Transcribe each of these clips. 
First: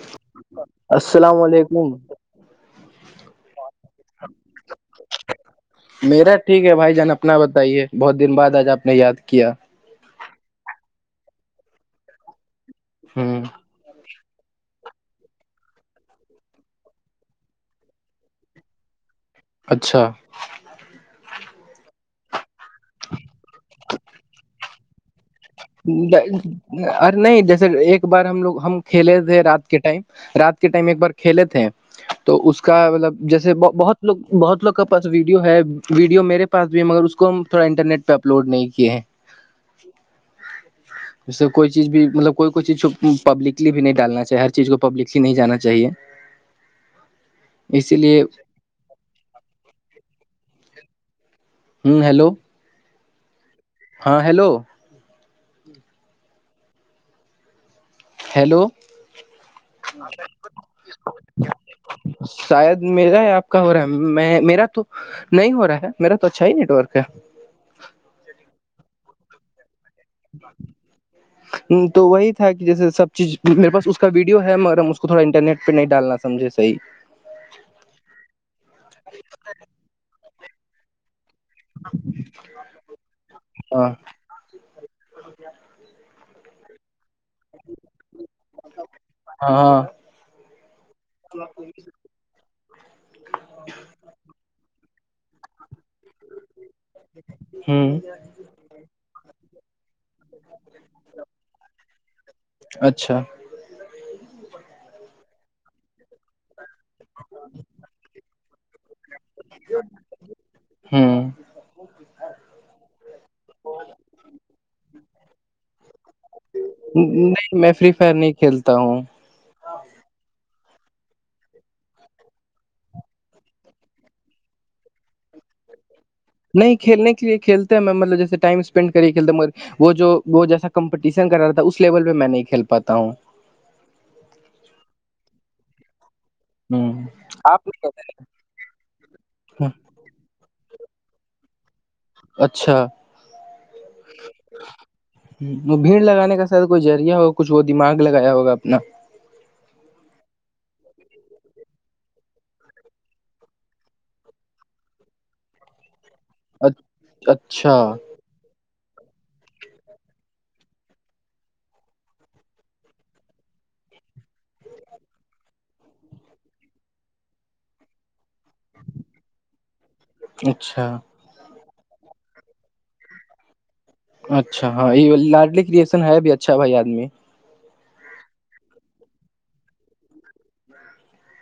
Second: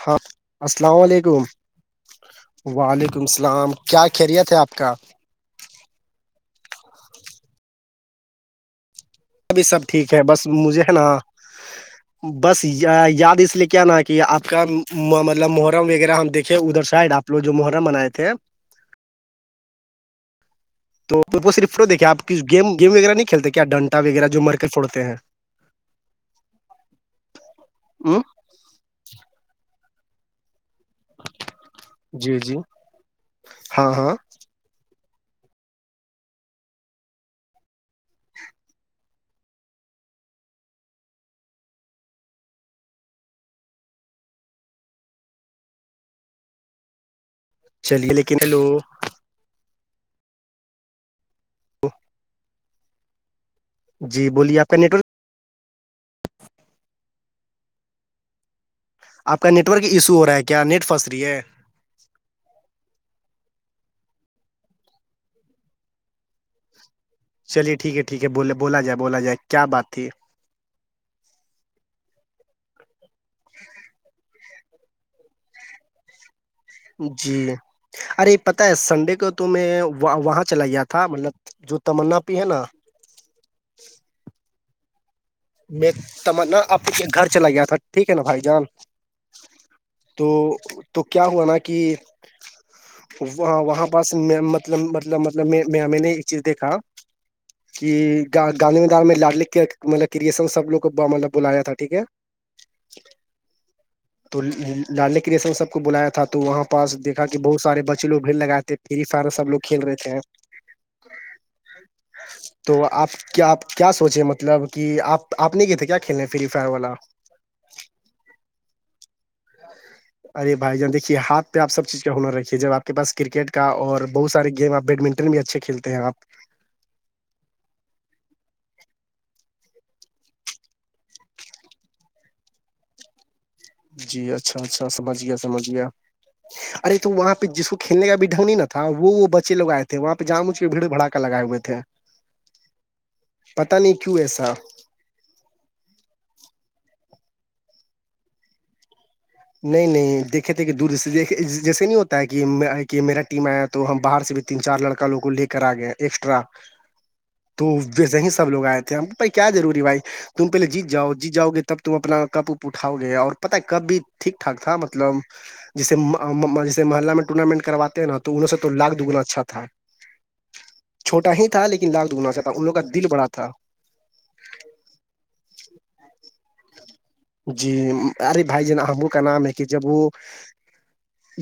ہاں السلام علیکم وعلیکم السلام کیا خیریت ہے آپ کا میرا ٹھیک ہے بھائی جان اپنا بتائیے بہت دن بعد آج آپ نے یاد کیا ابھی سب ٹھیک ہے بس مجھے ہے نا بس یاد ہوں اس لیے کیا کہ کہ آپ کا مطلب محرم وغیرہ ہم دیکھے ادھر سائڈ آپ لوگ جو محرم منائے تھے اچھا تو وہ صفو دیکھ آپ گیم گیم وغیرہ نہیں کھیلتے کیا ڈنٹا وغیرہ جو مر کے پھوڑتے ہیں ارے نہیں جیسے ایک ہ بار ہم لوگ ہم کھیلے تھے رات کے ٹائم رات کے ٹائم ایک بار کھیلے تھے جی تو جی اس کا مطلب جیسے ہاں بہت ہاں لوگ بہت لوگ کا پاس ویڈیو ہے ویو میرے پاس بھی ہے مگر اسس کو ہم تھوڑا انٹرنیٹ پہ اپلوڈ نہیں کیے ہیں اسے کوئی چیز بھی مطلب کوئی کوئی چیز پبلکلی بھی نہیں ڈالنا چاہے ہر چیز کو پبلک ک نہیں جانا چاہیے اسی چلیے لیے لیکن ہیلو ہوں ہیلو ہاں جی ہیلو بولیے آپ کا نیٹ ورک ہیلو آپ کا نیٹ ورک ایشو ہو رہا ہے کیا نیٹ پھنس رہی ہے شاید میرا ہی آپ کا ہو رہا ہے میں میرا تو نہیں ہو رہا ہے میرا تو اچھا ہی نیٹ ورک ہے چلیے ٹھیک ہے ٹھیک ہے بولے بولا جائے بولا جائے کیا بات تھی [inaudible] تو وہی تھا کہ جسے سب چیز میرے پا اس کا ویڈیو ہے مگر ہم اس کو تھوڑا انٹرنیٹ پہ نہیں ڈالنا سجھے صح جی ارے پتہ ہے سنڈے کو تو میں وہاں چلا گیا تھا مطلب جو تمنا پی ہے نا ہاں میں تم آپ کے گھر چلا گیا تھا ٹھیک ہے نا بھائی جان ہاں تو تو کیا ہوا نا کہ وہ وہاں پاس مطلب مطلب میں نے ایک چیز دیکھا کہ ہوں گانانے میں دار میں لاڈ لکھ کے مطلب کر سن سب لوگ کو مطلب بلایا تھا ٹھیک ہے اچھا تو لالے کے جیسے سب کو بلایا تھا تو وہاں پاس دیکھا کہ بہت سارے بے کچ لوگ بھیڑ لگاتے فری فائر سب لوگ کھیل رہےتے ہیں ہوں تو آپ کیا آپ کیا سوچے مطلب کہ آپ آپ نے کہ تھے کیا کھیلنے فری فائر والا نہیں میں فری فائر نہیں کھیلتا ہوں ارے بھائی جان دیکھیے ہات پہ آ سب چیز کا ہنر رھیے ج آپ کے پا کرکٹ کا اور بہت سارے گی آپ بیڈمنٹن ٹ بھی اچھے کھیلتے ہیں آپ نہیں کھیلنے کے لی کھیلتے ہیں میں مطلب جیسے ٹائمپینڈ کر کے کھیلتا مگر وہ جو وہ جیسا کمپٹیشن کر رہا تھا اس لیول پہ میں نہیں کھیل پاتا ہوں جی اچھا اچھا سمجھ گیا سمجھ گیا ہ ارے تو وہاں پہ آپ جس کو نہیں کرتے؟ کھیلنے کا بھی ڈھنگ نہیں ن تھا تھا وہ بچے لگئےے وہاںہ جانچ کے بھیڑ بڑا لگائے ہوئے تھے اچھا پتا نہیں کیوں ایسا ہ بھیڑ لگانے کا سر کوئی ذریعہ ہوگا کچھ وہ دماغ لگایا ہوگا اپنا نہیں نہیں دیکھے تھے کہ دور سے د جیسے نہیں ہوتا ہے کہ کہ میرا ٹیم آیا تو ہم باہر سے بھی تین چار لڑکا لوگ کو لے کر آ گئے ایکسٹرا تو اچھا ویسے ہی سب لوگ آئے تھے ہم کیا روری بھائی تم پہلےیت جاؤ جیت جاؤ گے تب تم اپنا کپ اٹاؤ گے اور پتا ہے کب بھی ٹھیک ٹھاک تھا مطلب جیسے جیسے محلہ میں ٹورنامنٹ کرواتے ہیں نا انوں سے تو لاک دگنا اچھا تھا اچھا چھوٹا ہی تھا لن لاگٹ گنا چا تھا ان لووں کا دل بڑا تھا اچھا ہاں یہ لاڈلی کرشن ہے بھی اچھا بھائی آدمی جی ارے بھائی ج ن ہموں کا نام ہے کہ جب وہ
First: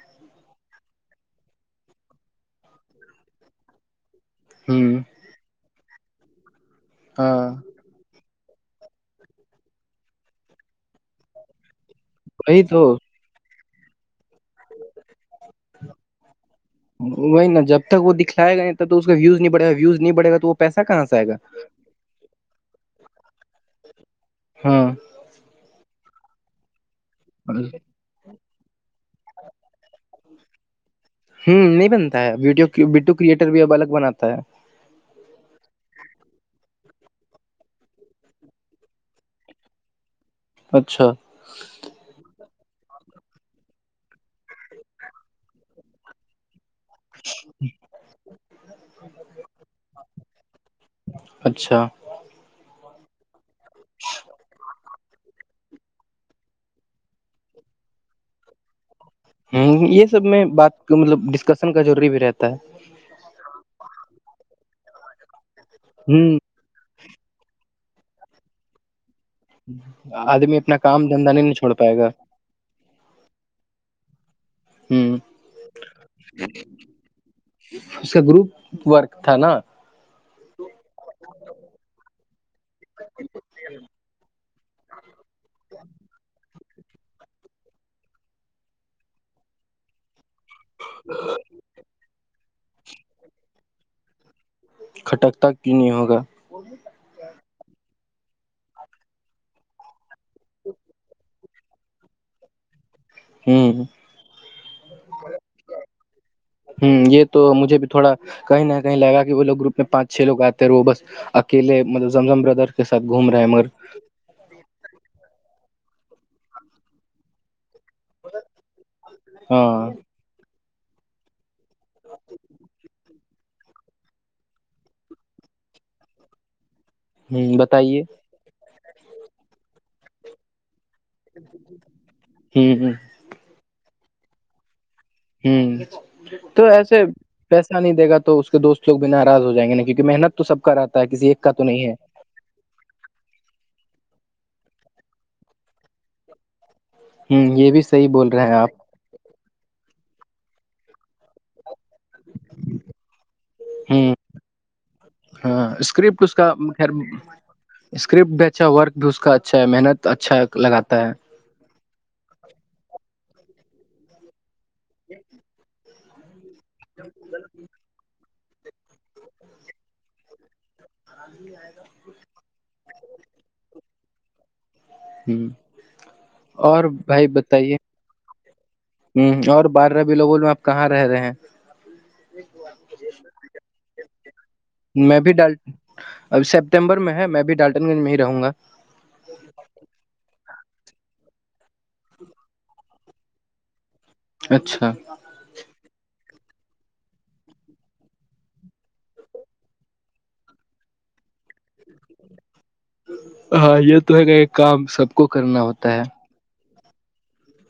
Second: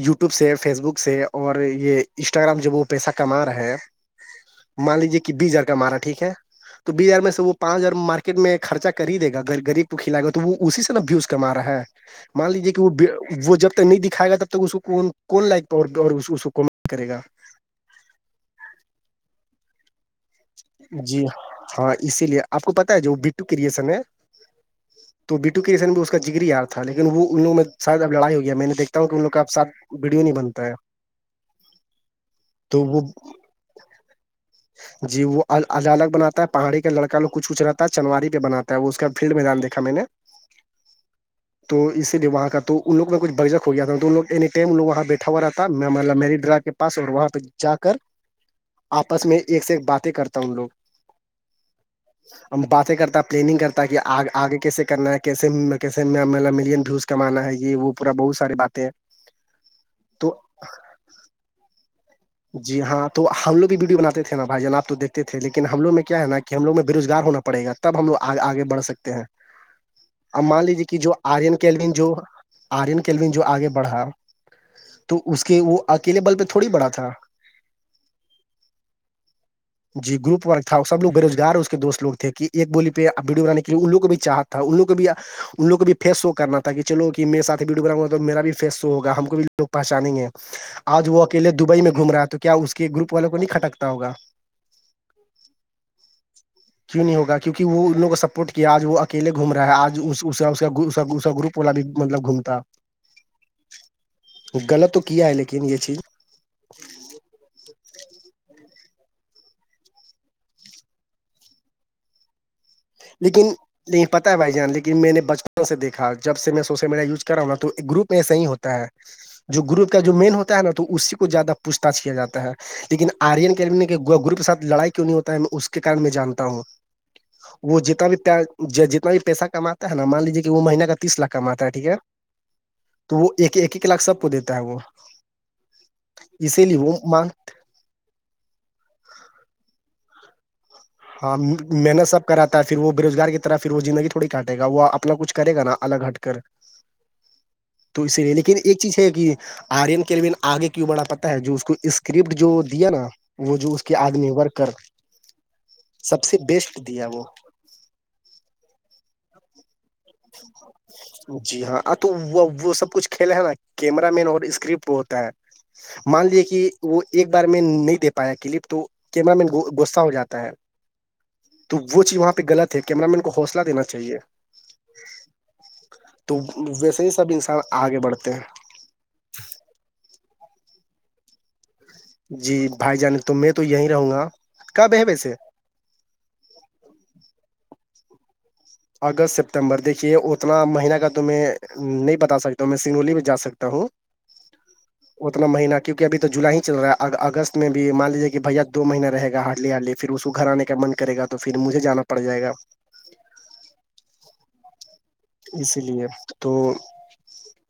یو ٹیوب سے فیس بک سے اور یہ انسٹاگررام جب وہ پیسہ کما رہا ہے مان ہوں لیجیے کہ بیس ہزار کا مارا ٹھیک ہے تو بیس ہزار میں سے ہاں وہ پانچ ہزار مار میں خرچا کر ہی دے گا غب کو کھلائے گا تو وہ اسی سے نابوز کم رہا ہے مان وہی لیجے تو کہ وہ وہ جب تک نہیں دکھائے گا تب تک اس کو کون لائق اور اس کو کرے گا وہی ن جب تک وہ دکھلائے گا نہیں تب تو اس کا ویوز نہیں بڑےا ویوز نہیں بڑے گا تو وہ پیسہ کہاں سے جی آئے گا ہاں اسی لیے آپ کو پتا ہے جو بٹو کرشن ہے ہاں تو بٹو کےسن میں اس کا جگری یاار تھا لیکن وہ ان لووں میں شاید لڑائی ہوئی ہے میں نے دیکتا ہوں کہ ان لوگ کاپ سھ ویڈیو نہیں بنتا ہے ہوں نہیں بنتا تو ہےیو وہ ویڈو کریئٹر بھی اب الگ بناتا ہے جی وہ ال الگ بنات ہے پہاڑی کا لڑک لوگچ کچھ رہتا ہے چنواری پہ بنات ہے وہ اس کا فیلڈ میںیدان دیکا میں نے اچھا تو اسی لیے وہاں کا تو ان لوگ کا کچھ برجک ہو گیا تھا تو لوگینی ائم لوگ وہاں بیٹھا ہوا تھا میں مطب میری ڈرا کے پاس اور وہاں پہ جا کر آپس میں ایک سے ایک بات کرتا ان لوگ اچھا ا باتیں کرتا پلاننگ کرتا کہ آگے کیسے کرنا ہے کیسے کیے ملین ویوز کمانا ہے یہ وہ پورا بہت ساری باتیں ہ یہ سب تو میں بات مطلب ڈسکشن کا ضروری بھی رہتا ہے جی ہاں تو ہم لوگ بھی ویڈیو بنے تھے نا بھائی جان آپ دیکھتے تھے لیکن ہم لوگ میں کیا ہے ہوں نا کہ ہم لوگ میں بے روگار ہونا پڑے گاب ہم لوگ آگےڑھ سکتے ہیں آ آدمی مان اپنا لیجیے کہ کام جو دھندا نہیں نہیں آرین چھوڑ کیلین پائے جو گا آرین کیلوین جو آگے بڑھا ہ تو اس کے وہ اکیلے بل پہ تھوڑی بڑا تھا اس کا گروپ ورک تھا نا جی گروپ ورک تھا سب لو بے روزگار اس کے دوست لو تھے کہ ایک بولی پہ ویڈو بنان کے لیے انو کو بھی چا تھا ان لوگ کو بھی ان لگ کو بھی فیس وہ کرنا تھا تہ چلو کہ میںیر ساتھ بھی ڈوباؤںا تو میرا بھی فیسو ہوگا ہم کو بھیوگ پہچانیں گے آج وہ اکیلے دبئی میں گھوم رہا ہے تو کیا اس کے گروپ والوں کو نہیں کھٹکتا ہوگا کھٹکتا کی نہیں ہوگا کیوں نہیں ہوگا کیکہ وہ ان لووں کو سپورٹ کیا آج وہ اکیے گھوم رہا ہے آج اس اس اس اس کا گروپ والا بھی مطلب گھومتا ہوں غلط تو کیا ہے لیکن یہ چیز ہوں یہ تو مجھے بھی تھوڑا کہیں نہ کہیں لگا کہ وہ لوگ گروپ میں پانچ چھ لوگ آتے ہیں وہ بس اکیے مطلب زمزم بردر اس ساتھ گھوم رہا ہے مگر لیک پتا ہے بائی جان لیکن میں نے بچپن سے دیکا جب سے میں سوشل میڈیا یو کر رہا ہوںا تو ایک گروپ ایسا ہی ہوتا ہے جو ہاں گروپ کا جو مین ہوتا ہے نا تو اسی کو زیادہ پوچھ تچھ کیا جاتا ہے لیکن آرین گروپ کے سات لڑائی کیوں نہیں ہوتا ہے اس کے کار میں جانتا ہوں ہ وہ بتائیے جتنا بھی جتنا بھی پیسہ کما ہے نا مان لیجیے کہ وہ مہیہ کا تیس لاکھ کماتا ہے ٹھیک ہے ہ تو وہ ایک ایک ایک لاکھ سب کو دیتا ہے وہ ہوں تو اسی لیے ایسےس وہ اچھا نہیں دے گا تو اس کے دوست لوگ بھی ناراض ہو جائ گے نا کیونکہ محنت تو سب کا رہتا ہے کسی ہاں ایک کا تو نہیں ہے محنت سب کراتا ہے پھر وہ بے روزار کی طرح پھر وہ زندگی تھوڑی کاٹےا وہ اپنا کچھ کرے گا الگ ہٹ کر ہ یہ بھی تو صحیح اسی بول لیے رہے ہیں لیکن آپ ایک چیز ہے کہ آرین کیرمین آگے کیوں بڑا پتا ہے جو اس کو اس اسکرپٹ جو دیا نا وہ جو اس کے ہ آگ ن بھر کر ہاں اسکرپٹ اس کا خیر دیا وہ اسکرپٹ بھی اچھا ورک بھی اس کا اچھا ہے محنت اچھا لگاتا ہے جی ہاں ا تو وہ وہ سب کچھ کھیلا ہے نا کیمرہ مین اور اسکرپٹ ہوتا ہے مان لیے کہ وہ ایک بار میں نہیں دتا پایا کلپ تو کیمرا مین گغصہ ہو جاتا ہے تو وہ چیز وہاں پہ غلط کیمر مین کو حوصلہ دینااہیے ہ تو اور ویسے ہی سب بھائی انسان بتائیے آگے بڑھتے ہیں ہ اور بارہو لوگول میں آپ کہاں رہ رہے ہیں جی بھائی جانے تو میں تو یہی رہوں گا کب ہے میں بھی ویسے ڈال اب سیپتمبر میں ہے میں بھی ڈالٹن گنج میں ہی رہوں گا اگست سپتمبر دیکھیے اتنا مہینہ کا تو میں میں نہیں بتا سکتا ہوں میں سنگولی میں جا سکتا ہوں اچھا اتنا مہینہ کیونک ابھی تو جو جلائی ہی چل رہا ہے اگست میں بھی مان لیجیے کہ بھیا دو مہینہ رہ گا ہارلی ہارلی پھر اس کو گھر آنے کا من کرے گا تو پھر مجھے جانا پڑ جائے گا ہاں یہ تو ہے گا یہ کام سب کو کرنا اسی ہوتا ہے لیے تو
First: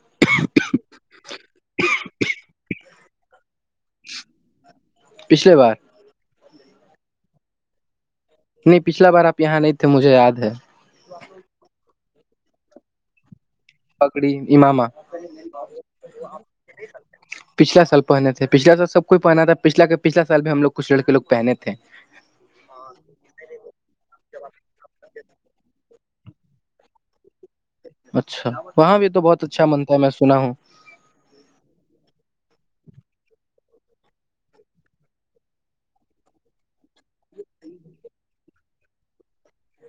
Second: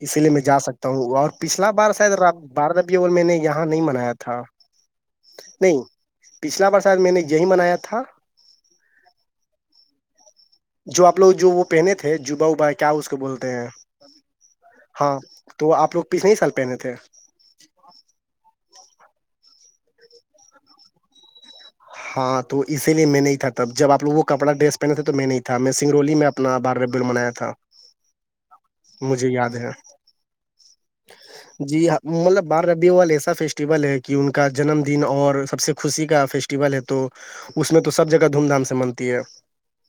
اسی لیے میں جا سکتا ہوں اور پچھلا بار شاید باربی اور میں نے یہاں نہیں منایا تھا پچھلے بار نہیں پچھلا بار شا میں نے یہی منایا تھا نہیں پچھلا بار آپ یہاں نہیں تھے مجھے یاد ہے جو آ لوگ جو وہ پہنے تھے جبا ووبا کیا اس کو بولتے پگڑی اماما ہاں تو آپ لوگ پچھنے سال پہنے تھے پچھلا سال پہنے تھے پچھلا سال سب کوئی پہنا تھا پچھلا کہ پچھلا سال بھی ہم لوگ کچھ لڑے لگ پہنے تھے ہاں تو اسی لیے میں نہیں تھا تب جب آ لو وہ کپڑا ڈریس پہن تھے تو میں نہیں تھا میں سنگرولی میں اپنا باربل منایا تھا اچھا وہاں بھی تو مجھے بہت یاد اچھا منتا ہے میں سنا ہوں جی ہ مطلب بارہ ربیع وال ایسا فیسٹیول ہے کہ ان کا جنم دن اور سب سے خوشی کا فیس ہے تو اس میں تو سب جگہ دھوم دھام سے ملتی ہے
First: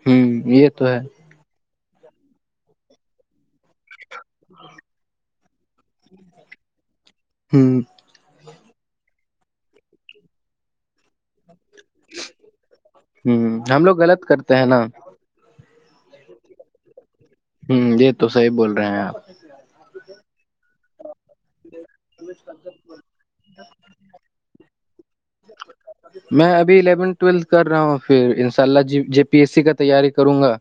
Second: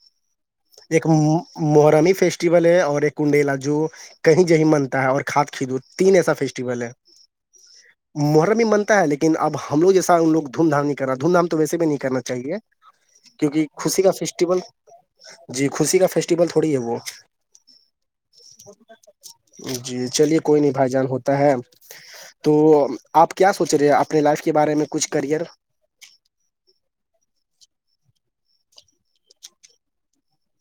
ہ یہ تو ہے ایک محرممی فیسٹیول ہے اور ایک کنڈیلا جو کہیں جی منتا ہے اور کھاد کد تین ایسا فیسٹیول ہے ہ محرممینتا لن اب ہم لو جیسا ان لوگ دھوم دھام نہیں کر رہا دھوم دام تو ویسے بھی نہیں کرنا چاہیے ہ کیونکہ ہم لوگ خوشی کا غلط کرتے فیسٹیول ہیں نا جی خوشی کا فیسٹیول تھوڑی ہے وہ ہوں یہی تو صحیح بول رہے ہیں آپ جی چلیے کوئی نہیں بھائی جان ہوتا ہے تو آپ کیا سوچ رہے ہیں اپنے لائف کے بارے میں کچھ کریئر میں ابھی الیون ٹویلتھ کر رہا ہوں پھر انشاء اللہ جے پی ایس سی کا تیاری کروں گا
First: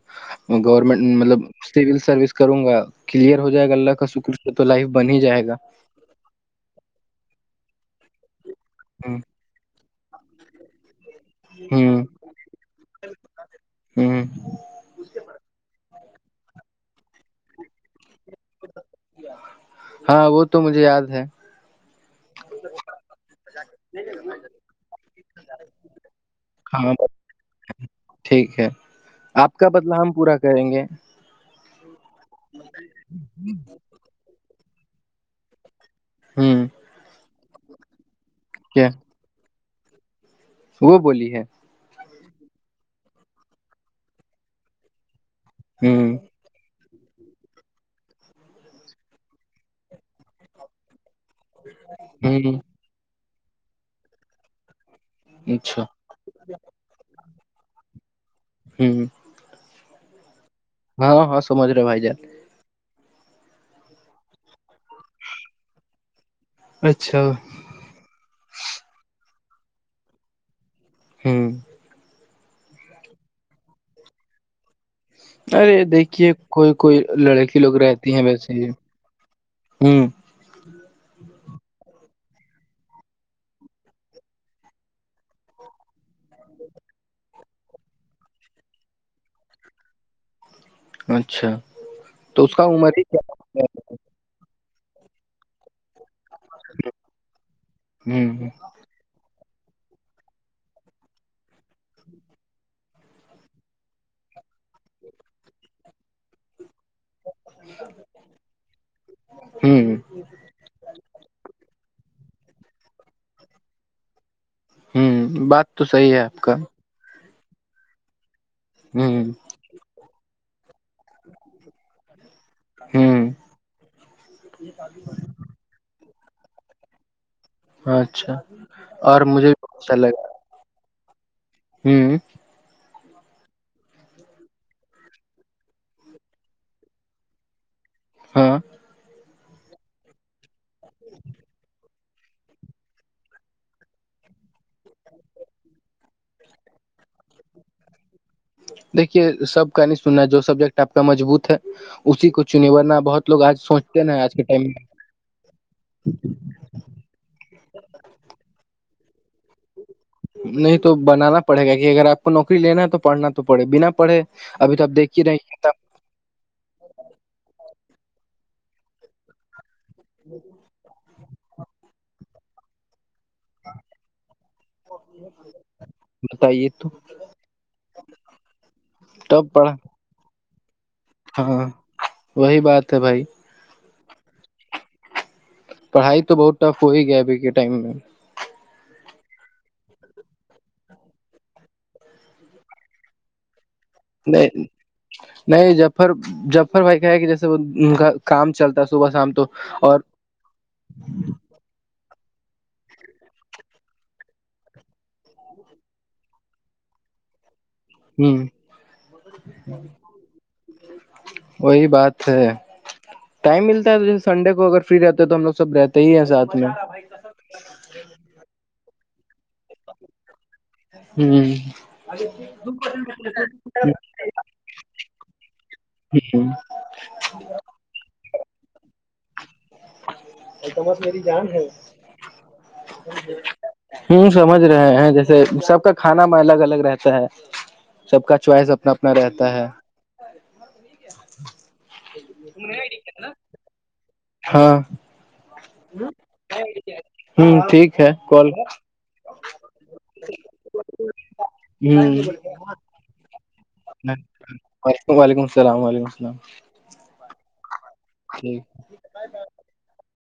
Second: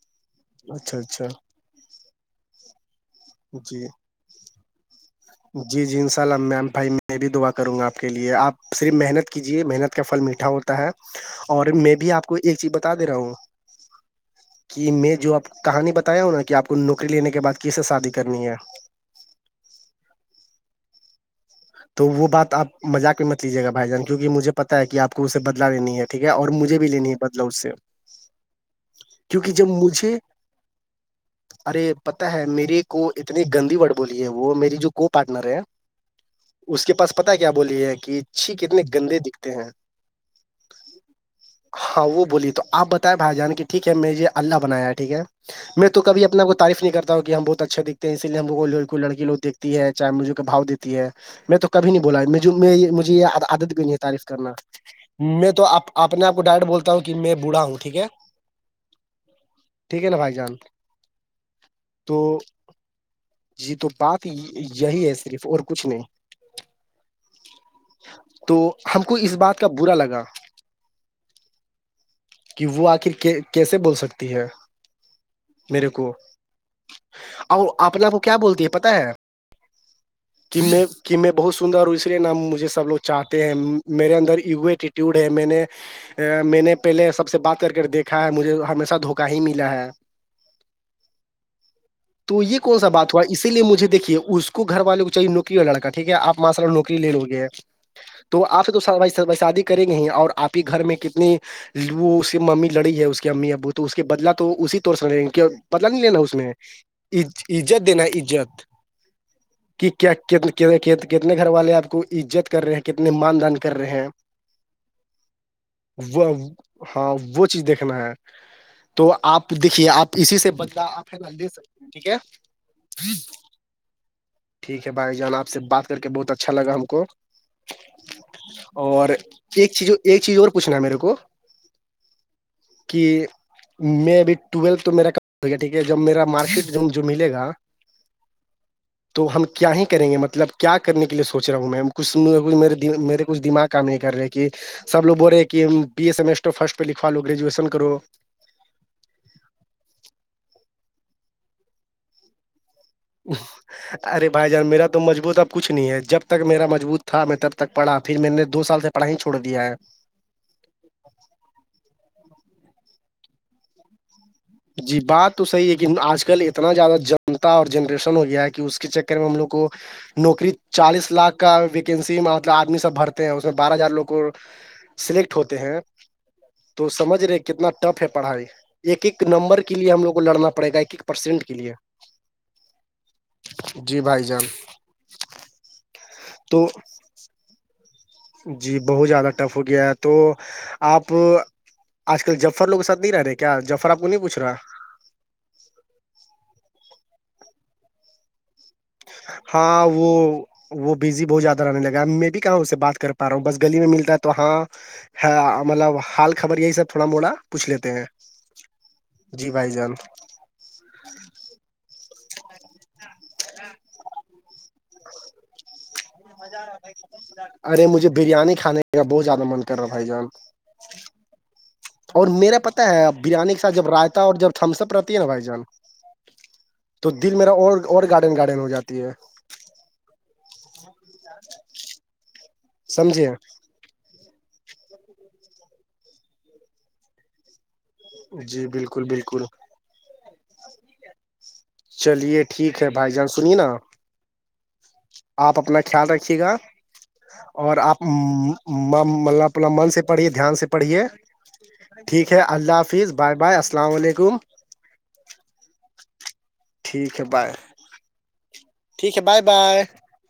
اچھا گورنمنٹ اچھا مطلب سول سروس کروں گا کلیئر ہو جائے گا جی اللہ کا شکر تو لائف بن ہی جائے گا جی جی ان شاء اللہ میم بھائی میں بھی دعا کروں گا آپ کے لیے آپ صرف ہ محنت کیجیے محنت کا پھل میٹھا ہو ہے اور میں ہ بھی آپ کو ایک چیز بتا دے رہا ہوں ہ کہ میں جو آپ کہانی بتایا ہوں نا کہ آپ کو نوکری لینے کے بعد کیسے شادی کرنی ہے ہاں وہ تو مجھے یاد ہے تو وہ بات آپ مذاق میں مت لیجیے گا بھائی جان کیون کہ مجھے پتا ہے کہ آپ کو اسے بدلا لینی ہے ٹھیک ہے اور مجھے بھی ہاں لینی ہے بدلو سے ٹھیک ہے کیونکہ آپ جب کا بدلہ مجھے ہم پورا کریں گے ارے پتا ہے میرے کو اتنی گندی وورڈ بولی ہے وہ میری جو کو پارٹنر ہے ہ اس کے پاس پتا کیا بولی ہے کہ چھی کتنے کیا گندے دکھتے ہیں وہ بولی ہے ہاں وہ بولی تو آپ بتیں بھائی جان کی ٹھیک ہے مجھے اللہ بنایا ہے ٹھیک ہے میں تو ہ کب اپنا کو تعریف نہیں کرتا ہوں کہ ہم بول اچھا دکھتے ہیں اسی لیے ہم کوئی لڑکیوگیکھتی ہے چاہ مجھے کا باؤ دیتی ہے میں تو کبھی نہیں بولا ہ مجھے یہ عادت بھی نہیں ہے تعریف کرنا میں تو آپ اچھا آپ اپنے آ کو ڈائرٹ بولتا ہوں کہ میں بھڑا ہوں ٹھیک ہے ہوں ٹھیک ہےا بھائی جان ہاں ہاں سمجر بائی جان تو جی تو بات یہی ہے صرف اور کچھ نہیں اچھا تو ہم کو اس بات کا برا لگا ہوں کہ وہ آخر کیسے بول سکتی ہے ارے میرے کو دیکھیے کوئی کوئی لڑکی اور لوگ رہتی اپنا کو ہیں کیا ویسے بولتی ہی ہے پتا ہے ہوں میں کہ میں بہت سندر ہوں اسے نام مجھے سب لوگ چاہتے ہیں میرے اندر ٹیوڈ ہے میں نے میں نے پہلے سب سے بات کر کے دیکھا ہے مجھے ہمیشہ دھوکہ ہی ملا ہے اچھا تو اس یہ کا کون سا عمر ہی بات ہوا اسی کیا لیے مجھے دیکھیے اس کو گھر والے کو چاہے نک ہو لڑکا ٹھیک ہے آپ ماشاء اللہ نوکری لے لو گے تو ہوں آپ سے تو شادی کے کریں گے ہی اور آپ ہی گھر میں کتنی وہ اس کی ممی لڑی ہے اس کی امی ابو تو اس کے بدلا تو اسی طور سے لڑے گ بدلا نہیں لینا اس میں عزت دینا عزت کہ ہوں کیا کتنے گھر والے آپ کو عزت کر رہے ہیں کتنے مان دان کر رہے ہیں ہوں بات تو صحیح ہے وہ آپ کا ہاں وہ چیز دیکھنا ہے تو ہوں آپ دیکھیے آپ اسی سے بدلا آپے سک ٹھیک ہے ہوں ٹھیک ہے بھائی جان آپ سے بات کر کے بہت اچھا لگا ہم کو اچھا اور مجھے ایک بھی چیز اچھا ایک لگا چیز اور پوچھنا میرے کو ہوں کہ میں ابھی ٹویل تو میرا کام ہو گیا ٹھیک ہے جب میرا مارک شیٹ ملے گا ہاں تو ہم کیا ہی کریں گے مطلب کیا کرنے کے لیے سوچ رہا ہوں میںم کچھ مے میرے کچھ دماغ کام نہیں کر رہے کہ سب لگ بول رہے ہیں کہ بی ایس ایمسٹ فرسٹ پہ لکھوا لو گریجویشن کرو دیکھیے سب کا نہیں سننا جو سبجیکٹ آپ کا مجبوط ہے اسی کو چنیا ارے بھائی جان میرا تو مضبوط اب کچھ نہیں ہے جب تک میرا مضبوط تھا میں تب تک پڑھا پھر میں نے دو سال سے پڑھا ہی چھوڑ دیا ہے نہیں تو بنانا پڑے گا کہ اگر آپ کو نوکری لینا ہے تو پڑھنا تو پڑے بنا پڑھے ابھی تو آپ جی دیکھ ہی رہے بات تو صحی ہیں، ہے کہ آج کل اتنا زیادہ جنتا اور جنریشن ہو گیا ہے کہ اس کے چکر میں ہم لوگ کو نوکری چالیس لاکھ کا ویکینسی مطلب آدمی سب بھرتا ہیں اس میں بارہ ہزار لوگ کو سلیکٹ ہوتے ہیں بتائیے تو سمجھ رہے کتنا ٹف ہے پڑھائی ایک ایک تب نمبر کے پڑھا لیے ہم لوگ کو لڑنا پڑے گا ایک ایک پرسینٹ کے ہاں لیے وہی بات ہے بھائی جی بھائی جان پڑھائی تو بہت ٹف ہو ہی گیا ابھی کے ٹائم میں جی بہت زیادہ ٹف ہو گیا ہے تو آپ آج کل جفر لوگ سد نہیں رہے کیا جفر کو پوچھ رہا نہیں نہیں جففر جففر بھائی کہ ہے کہ جیسے ان کا کام چلتا صبح شام تو ہاں اور وہ وہ بزی بہت جیاد آنے لگا میں بھی کہاں اس سے بات کر پا رہا ہوں بس گلی میں ملتا ہے تو ہاں مطلب حال خبر یہی سب تھوڑا موڑا پوچھ لیتے ہیں ہ جی بھائی جان وہی بات ہے ٹائم ملتا ہے سنڈے کو اگر فری رہتے تو ہم لو سب رہ ارے مجھے بریانی کھانے کا بہت زیادہ من کر رہا بھائی جان ہ اور میرا پتا ہے بریانی کے ساتھ جب رات اور جب تھمسپ رہتی ہے نا بھائی جان ہچ تو دل میرا اور اور گارڈن گارڈن ہو جاتی ہے التمس میری جان ہے سمجھے ہوں سمجھ رہے ہیں جیسے سب کا کھانا میں الگ الگ رہتا ہے سب کا جی چوائس اپنا بالکل اپنا بالکل رہتا ہے چلیے ٹھیک ہے بھائی جان سنیے نا ہاں آپ اپنا خیال رکھیے گا ہ اور ٹھیک آپ ہے کال مطلب اپنا من سے پڑھیے دھیان سے پڑھیے ٹھیک ہے اللہ حافظ بائے بائے اسلام وعلیکم وعلیکم السلام وعلیکم السلام ٹھیک ہے بائے جی ٹھیک ہے بائے بائے